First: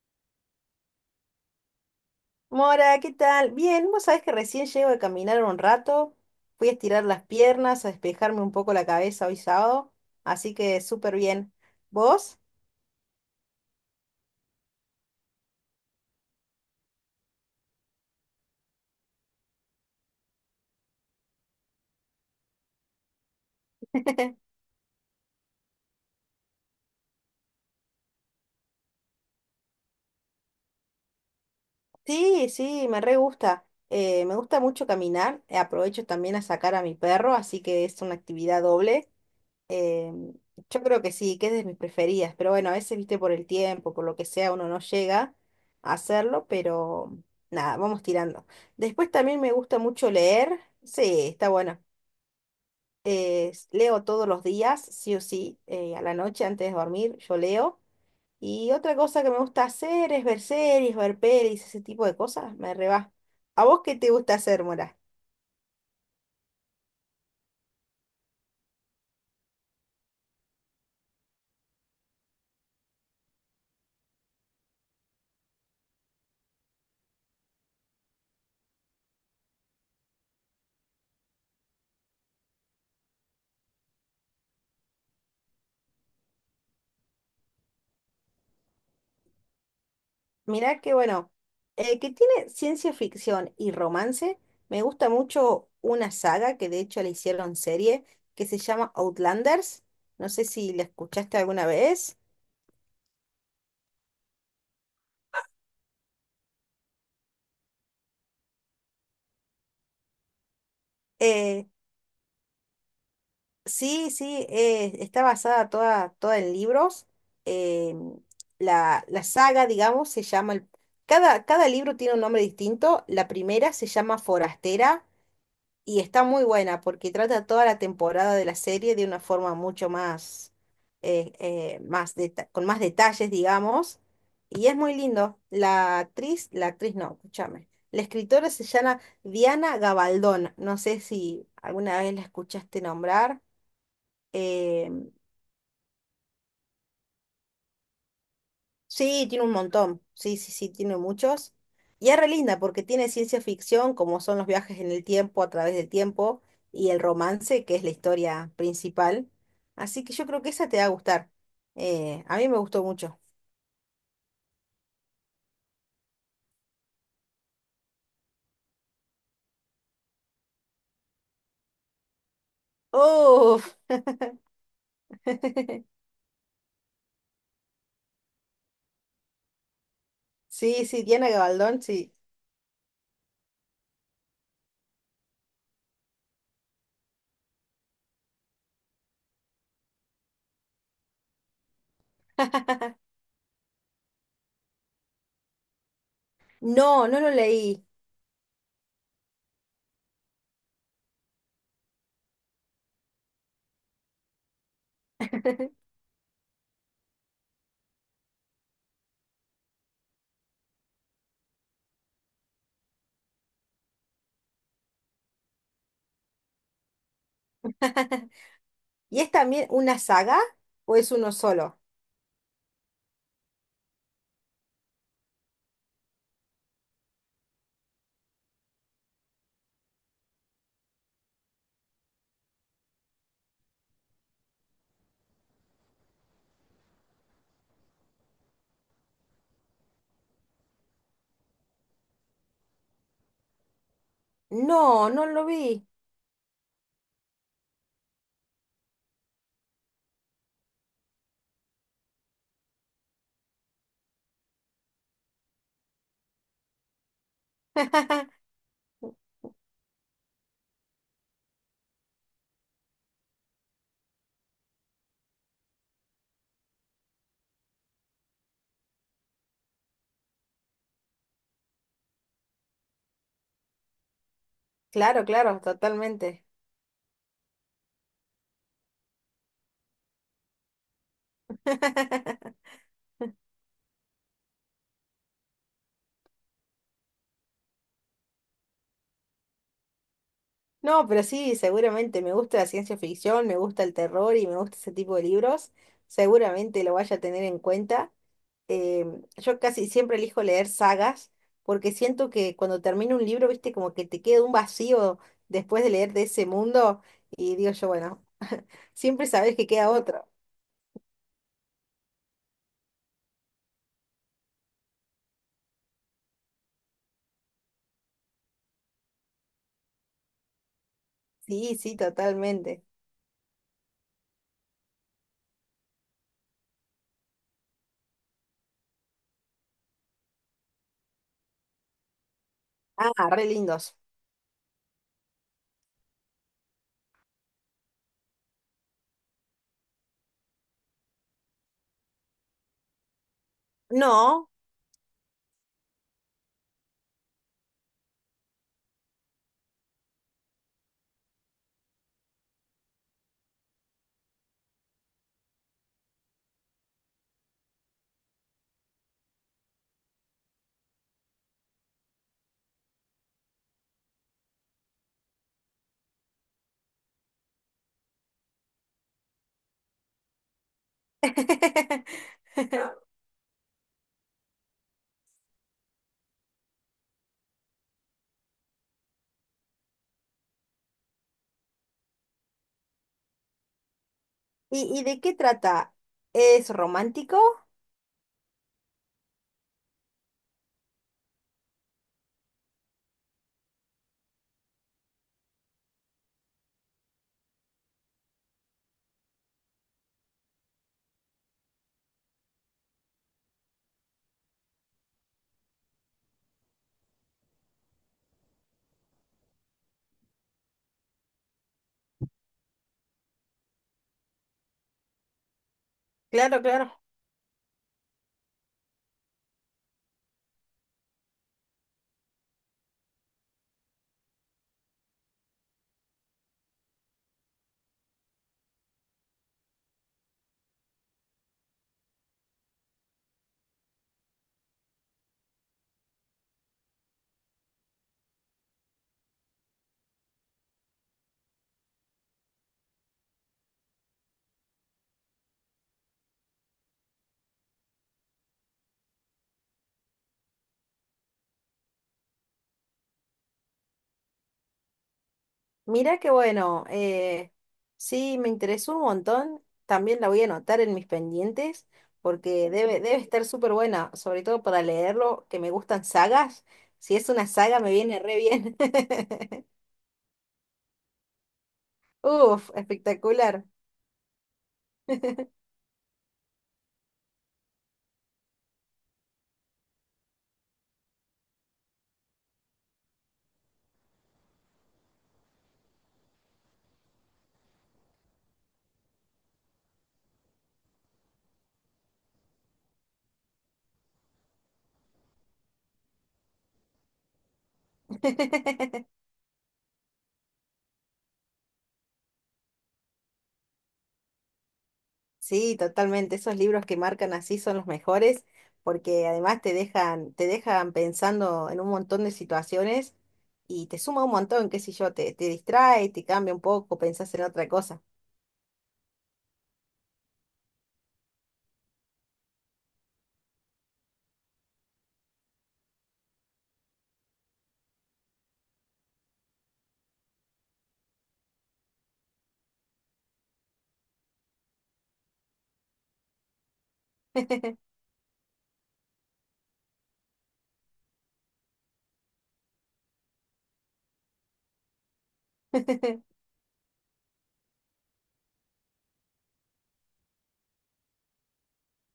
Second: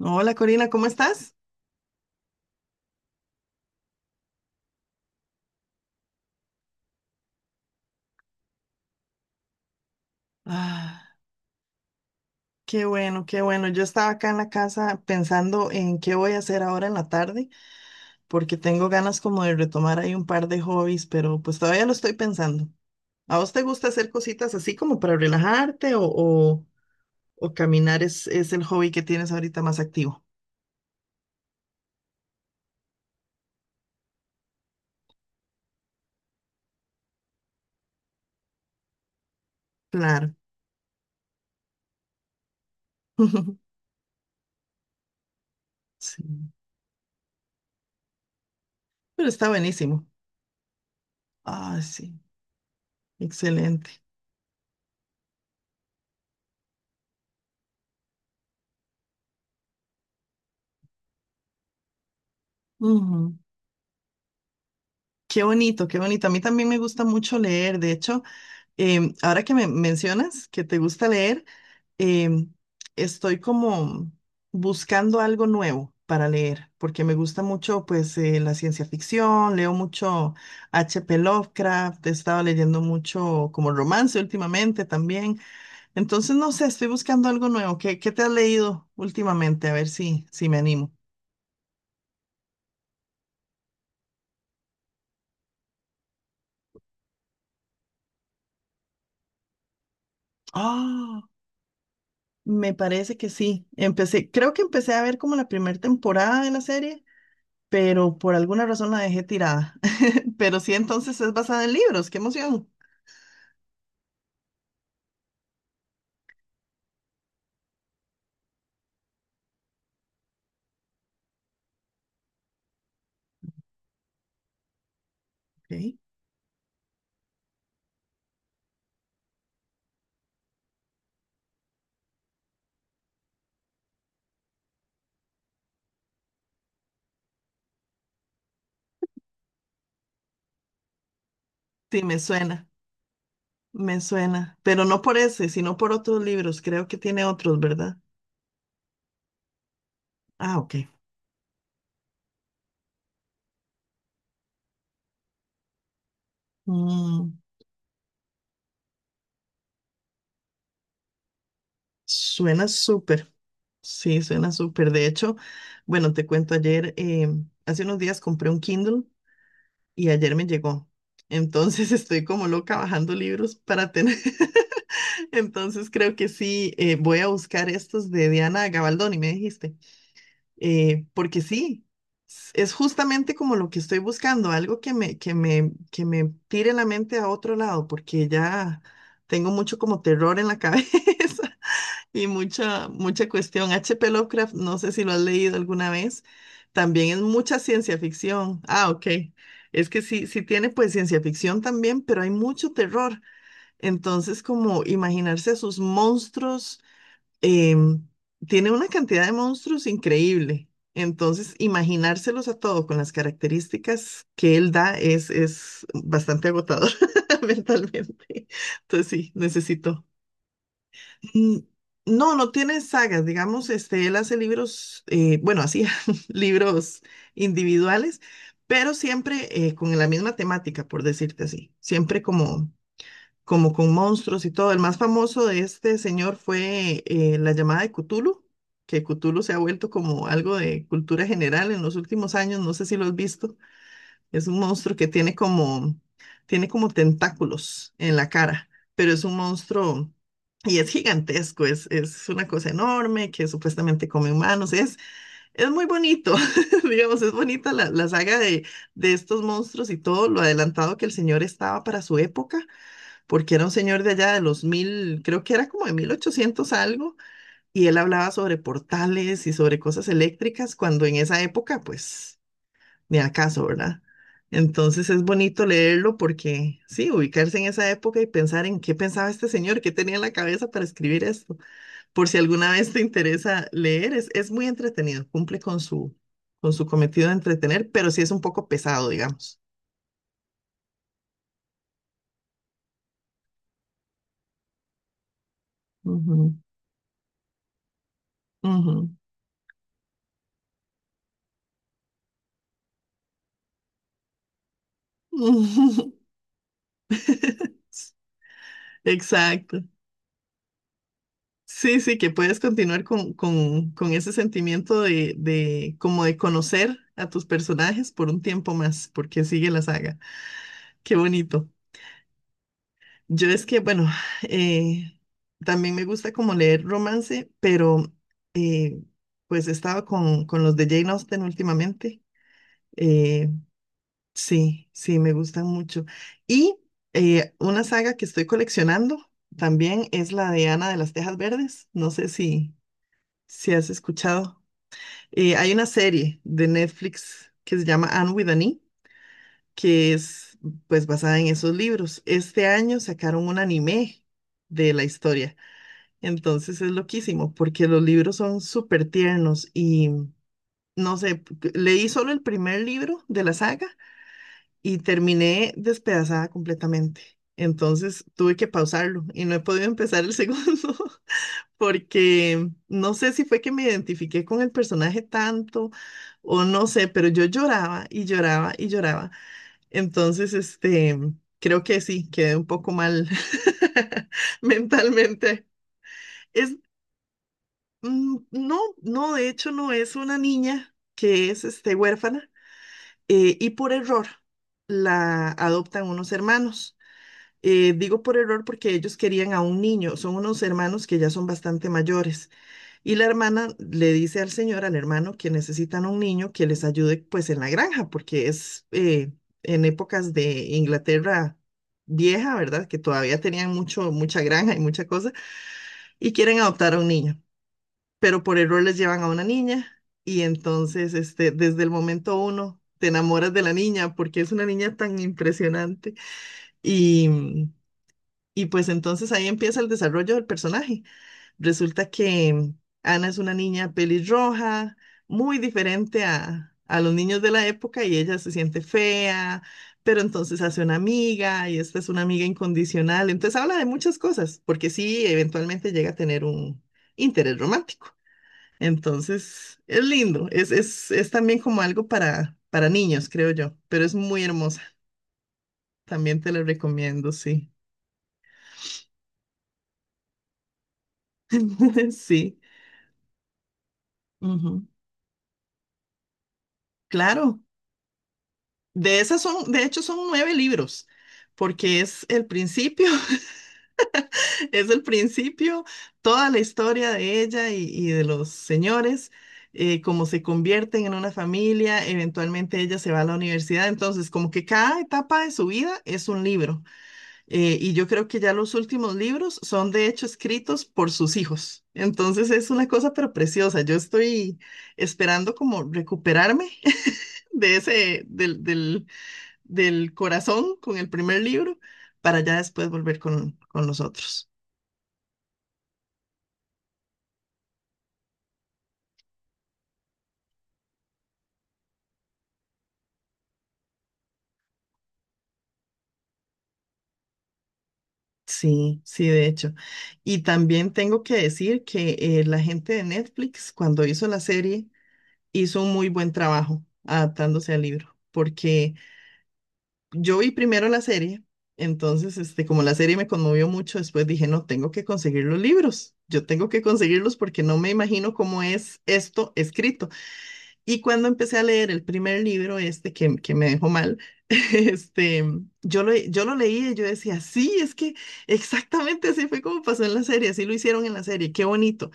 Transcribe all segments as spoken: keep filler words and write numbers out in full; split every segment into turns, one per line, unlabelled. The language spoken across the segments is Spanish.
Hola Corina, ¿cómo estás?
Mora, ¿qué tal? Bien, vos sabés que recién llego de caminar un rato, fui a estirar las piernas, a despejarme un poco la cabeza hoy sábado, así que
Ah,
súper bien. ¿Vos?
qué bueno, qué bueno. Yo estaba acá en la casa pensando en qué voy a hacer ahora en la tarde, porque tengo ganas como de retomar ahí un par de hobbies, pero pues todavía lo estoy pensando. ¿A vos te gusta hacer cositas así como para relajarte o, o, o caminar es, es el hobby que tienes ahorita más activo?
Sí, sí, me re gusta. Eh, me gusta mucho caminar, eh, aprovecho también a sacar a mi perro, así que es una actividad doble. Em,
Claro.
yo creo que sí, que es de mis preferidas, pero bueno, a veces, viste, por el tiempo, por lo que sea, uno no llega a
Sí,
hacerlo, pero nada, vamos tirando. Después
pero
también
está
me gusta
buenísimo.
mucho leer, sí, está bueno.
Ah, sí,
Eh, s-
excelente.
leo todos los días, sí o sí, eh, a la noche antes de dormir, yo leo. Y otra cosa que me gusta hacer es ver series, ver pelis, ese tipo de cosas, me reba.
Ujú.
¿A vos qué te gusta hacer, Mora?
Qué bonito, qué bonito. A mí también me gusta mucho leer. De hecho, Em, ahora que me mencionas que te gusta leer, em, estoy como buscando algo nuevo para leer, porque me gusta mucho pues eh, la ciencia ficción, leo mucho H. P. Lovecraft, he estado leyendo mucho como romance últimamente también. Entonces, no sé, estoy buscando algo nuevo. ¿Qué, qué te has leído últimamente? A ver si, si me
Mirá
animo.
que bueno, eh, que tiene ciencia ficción y romance, me gusta mucho una saga que de hecho la hicieron serie, que se llama Outlanders. No sé si la
Ah,
escuchaste alguna vez.
me parece que sí. Empecé, creo que empecé a ver como la primera temporada de la serie, pero por alguna razón la dejé tirada. Pero sí, entonces es basada
Eh,
en libros, qué emoción.
Sí, sí, eh, está basada toda, toda en libros. eh, la, la saga, digamos, se llama... el- cada, cada libro tiene un nombre distinto. La primera se llama Forastera
Ok.
y está muy buena porque trata toda la temporada de la serie de una forma mucho más, eh, eh, más deta- con más detalles, digamos. Y es muy lindo. La actriz, la actriz no, escúchame. La escritora se llama Diana Gabaldón. No sé si alguna
Sí,
vez
me
la
suena,
escuchaste nombrar.
me suena, pero
Eh,
no por ese, sino por otros libros, creo que tiene otros, ¿verdad?
sí, tiene un montón. Sí, sí,
Ah,
sí,
ok.
tiene muchos. Y es re linda porque tiene ciencia ficción, como son los viajes en el tiempo, a través del tiempo, y el
Mm,
romance, que es la historia principal. Así que yo creo que esa te va a gustar. Eh, a mí me
suena
gustó mucho.
súper, sí, suena súper. De hecho, bueno, te cuento ayer, eh, hace unos días compré un Kindle y ayer me llegó. Entonces estoy como loca bajando libros
¡Uf!
para tener. Entonces creo que sí, eh, voy a buscar estos de Diana Gabaldón y me dijiste.
Sí, sí,
eh,
Diana
porque
Gabaldón,
sí,
sí.
s- es justamente como lo que estoy buscando, algo que me, que me, que me tire la mente a otro lado, porque ya tengo mucho como terror en la cabeza y mucha, mucha cuestión. H. P. Lovecraft, no sé si lo has leído alguna vez,
No,
también
no
es
lo
mucha
leí.
ciencia ficción. Ah, ok. Es que sí, sí tiene pues ciencia ficción también, pero hay mucho terror. Entonces, como imaginarse a sus monstruos em, tiene una cantidad de monstruos increíble. Entonces, imaginárselos a todos con las características que él da es, es bastante agotador mentalmente. Entonces,
¿Y es
sí,
también una
necesito.
saga o es uno
Mm,
solo?
no, no tiene sagas, digamos, este, él hace libros, eh, bueno, hacía libros individuales, pero siempre eh, con la misma temática, por decirte así, siempre como como con monstruos y todo. El más famoso de este señor fue eh, la llamada de Cthulhu, que Cthulhu se ha vuelto como algo de cultura general en los últimos años, no sé si lo has visto. Es un monstruo que
No, no
tiene
lo vi.
como, tiene como tentáculos en la cara, pero es un monstruo y es gigantesco, es, es una cosa enorme que supuestamente come humanos. Es, es muy bonito, digamos, es bonita la, la saga de, de estos monstruos y todo lo adelantado que el señor estaba para su época porque era un señor de allá de los mil, creo que era como de mil ochocientos algo, y él hablaba sobre portales y sobre cosas eléctricas, cuando en esa época, pues, ni acaso, ¿verdad? Entonces es
Claro, claro,
bonito leerlo
totalmente.
porque, sí, ubicarse en esa época y pensar en qué pensaba este señor, qué tenía en la cabeza para escribir esto. Por si alguna vez te interesa leer, es, es muy entretenido, cumple con su, con su cometido de entretener, pero sí es un poco pesado, digamos.
No, pero sí, seguramente me gusta la ciencia ficción, me gusta el terror y me gusta ese tipo de libros.
Ujú,
Seguramente lo vaya a tener en cuenta.
ujú.
Em, yo casi siempre elijo leer sagas porque siento que cuando termino un libro, viste, como que te queda un vacío después de leer de ese mundo y digo yo, bueno, siempre sabes que
Exacto.
queda otro.
Sí, sí, que puedes continuar con, con, con ese sentimiento de, de como de conocer a tus personajes por un tiempo más, porque sigue la saga. Qué bonito.
Sí, sí, totalmente.
Yo es que, bueno, eh, también me gusta como leer romance, pero eh, pues he estado con, con los de Jane Austen últimamente.
Ah, re
Eh,
lindos.
sí, sí, me gustan mucho. Y eh, una saga que estoy coleccionando también es la de Ana de las Tejas Verdes. No sé si, si has
No.
escuchado. Eh, hay una serie de Netflix que se llama Anne with an E, que es pues basada en esos libros. Este año sacaron un anime de la historia. Entonces es loquísimo porque los libros son súper tiernos y no sé, p- leí solo el primer libro de la saga y terminé despedazada completamente. Entonces tuve que pausarlo y no he podido empezar el segundo porque no sé si fue que me identifiqué con el personaje tanto o no sé, pero yo lloraba y lloraba y lloraba. Entonces, este, creo que sí, quedé un poco mal
¿Y, y de qué
mentalmente.
trata? ¿Es
Es,
romántico?
mm, no, no, de hecho no, es una niña que es, este, huérfana eh, y por error la adoptan unos hermanos. Eh, digo por error porque ellos querían a un niño, son unos hermanos que ya son bastante mayores. Y la hermana le dice al señor, al hermano, que necesitan un niño que les ayude pues en la granja, porque es eh, en épocas de Inglaterra vieja, ¿verdad? Que todavía tenían mucho, mucha granja y mucha cosa, y quieren
Claro, claro.
adoptar a un niño, pero por error les llevan a una niña y entonces este, desde el momento uno te enamoras de la niña porque es una niña tan impresionante y, y pues entonces ahí empieza el desarrollo del personaje. Resulta que Ana es una niña pelirroja, muy diferente a, a los niños de la época y ella se siente fea, pero entonces hace una amiga y esta es una amiga incondicional. Entonces habla de muchas cosas, porque sí, eventualmente llega a tener un interés romántico. Entonces es lindo, es, es, es también como algo para, para niños, creo yo, pero es muy hermosa.
Mirá qué
También te la
bueno,
recomiendo,
eh,
sí.
sí, me interesó un montón, también la voy a anotar en mis pendientes
Sí,
porque debe, debe estar súper buena, sobre todo
ujú.
para leerlo, que me gustan sagas, si es una
Claro.
saga me viene re bien.
De esas son, de hecho, son nueve libros, porque es el
¡Uf,
principio,
espectacular!
es el principio, toda la historia de ella y, y de los señores, eh, cómo se convierten en una familia, eventualmente ella se va a la universidad, entonces como que cada etapa de su vida es un libro. eh, y yo creo que ya los últimos libros son de hecho escritos por sus hijos. Entonces es una cosa pero preciosa. Yo estoy esperando como recuperarme de ese, del, del del corazón con el primer libro para ya después volver con, con los otros.
Sí, totalmente, esos libros que marcan así son los mejores porque además te dejan, te dejan pensando en un montón de situaciones y te suma un montón, qué sé yo, te, te distrae, te cambia un poco, pensás en otra cosa.
Sí, sí, de hecho. Y también tengo que decir que eh, la gente de Netflix, cuando hizo la serie, hizo un muy buen trabajo adaptándose al libro, porque yo vi primero la serie, entonces, este, como la serie me conmovió mucho, después dije, no, tengo que conseguir los libros, yo tengo que conseguirlos porque no me imagino cómo es esto escrito. Y cuando empecé a leer el primer libro, este que, que me dejó mal, este, yo lo, yo lo leí y yo decía, sí, es que exactamente así fue como pasó en la serie, así lo hicieron en la serie, qué bonito.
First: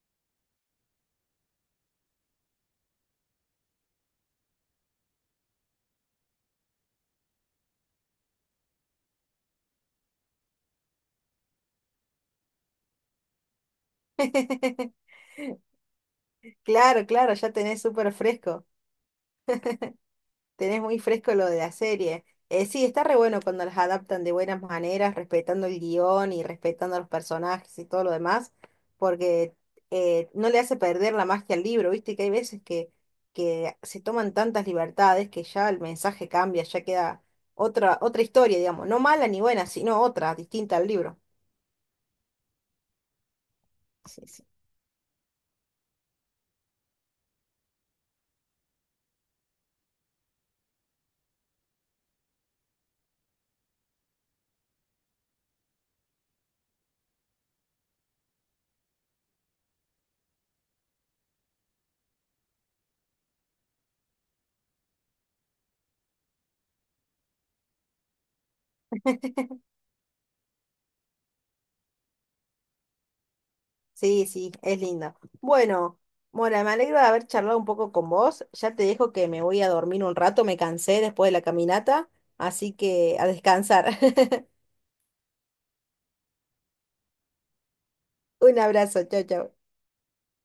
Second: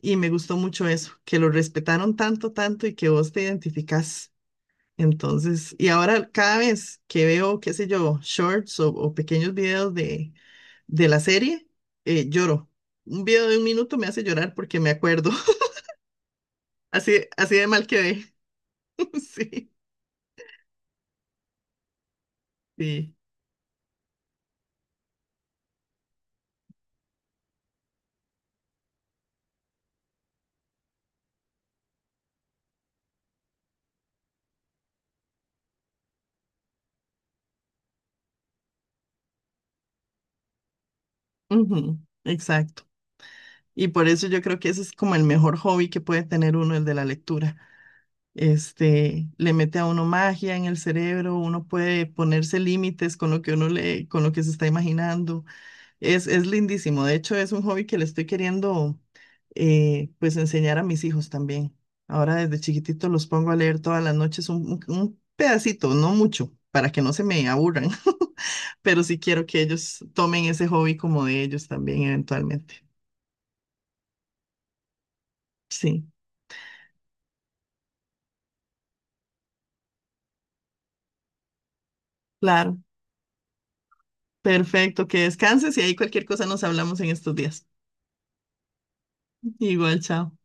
Y me gustó mucho eso, que lo respetaron tanto, tanto y que vos te identificás. Entonces, y ahora cada vez que veo, qué sé yo, shorts o, o pequeños videos de, de la serie, eh, lloro. Un video de un minuto me hace llorar porque me acuerdo,
Claro,
así,
claro, ya
así de
tenés
mal
súper
quedé.
fresco,
Sí.
tenés muy fresco lo de la serie. Eh, sí, está
Sí.
re bueno cuando las adaptan de buenas maneras, respetando el guión y respetando a los personajes y todo lo demás, porque eh, no le hace perder la magia al libro, viste que hay veces que, que se toman tantas libertades que ya el mensaje cambia, ya queda otra, otra historia, digamos, no mala ni buena, sino otra, distinta al libro.
Ujú, exacto. Y por
Sí,
eso yo
sí.
creo que ese es como el mejor hobby que puede tener uno, el de la lectura. Este, le mete a uno magia en el cerebro, uno puede ponerse límites con lo que uno lee, con lo que se está imaginando. Es, es lindísimo. De hecho, es un hobby que le estoy queriendo eh, pues enseñar a mis hijos también. Ahora desde chiquitito los pongo a leer todas las noches un, un un pedacito, no mucho, para que no se me aburran, pero sí quiero que ellos tomen ese hobby como de ellos también eventualmente.
Sí, sí, es linda. Bueno,
Sí,
Mora, me alegro de haber charlado un poco con vos. Ya te dejo que me voy a dormir un rato, me cansé después de la caminata, así
claro.
que a descansar.
Perfecto, que descanses y ahí cualquier cosa nos hablamos en estos días.
Un abrazo, chau, chau.
Igual, chao.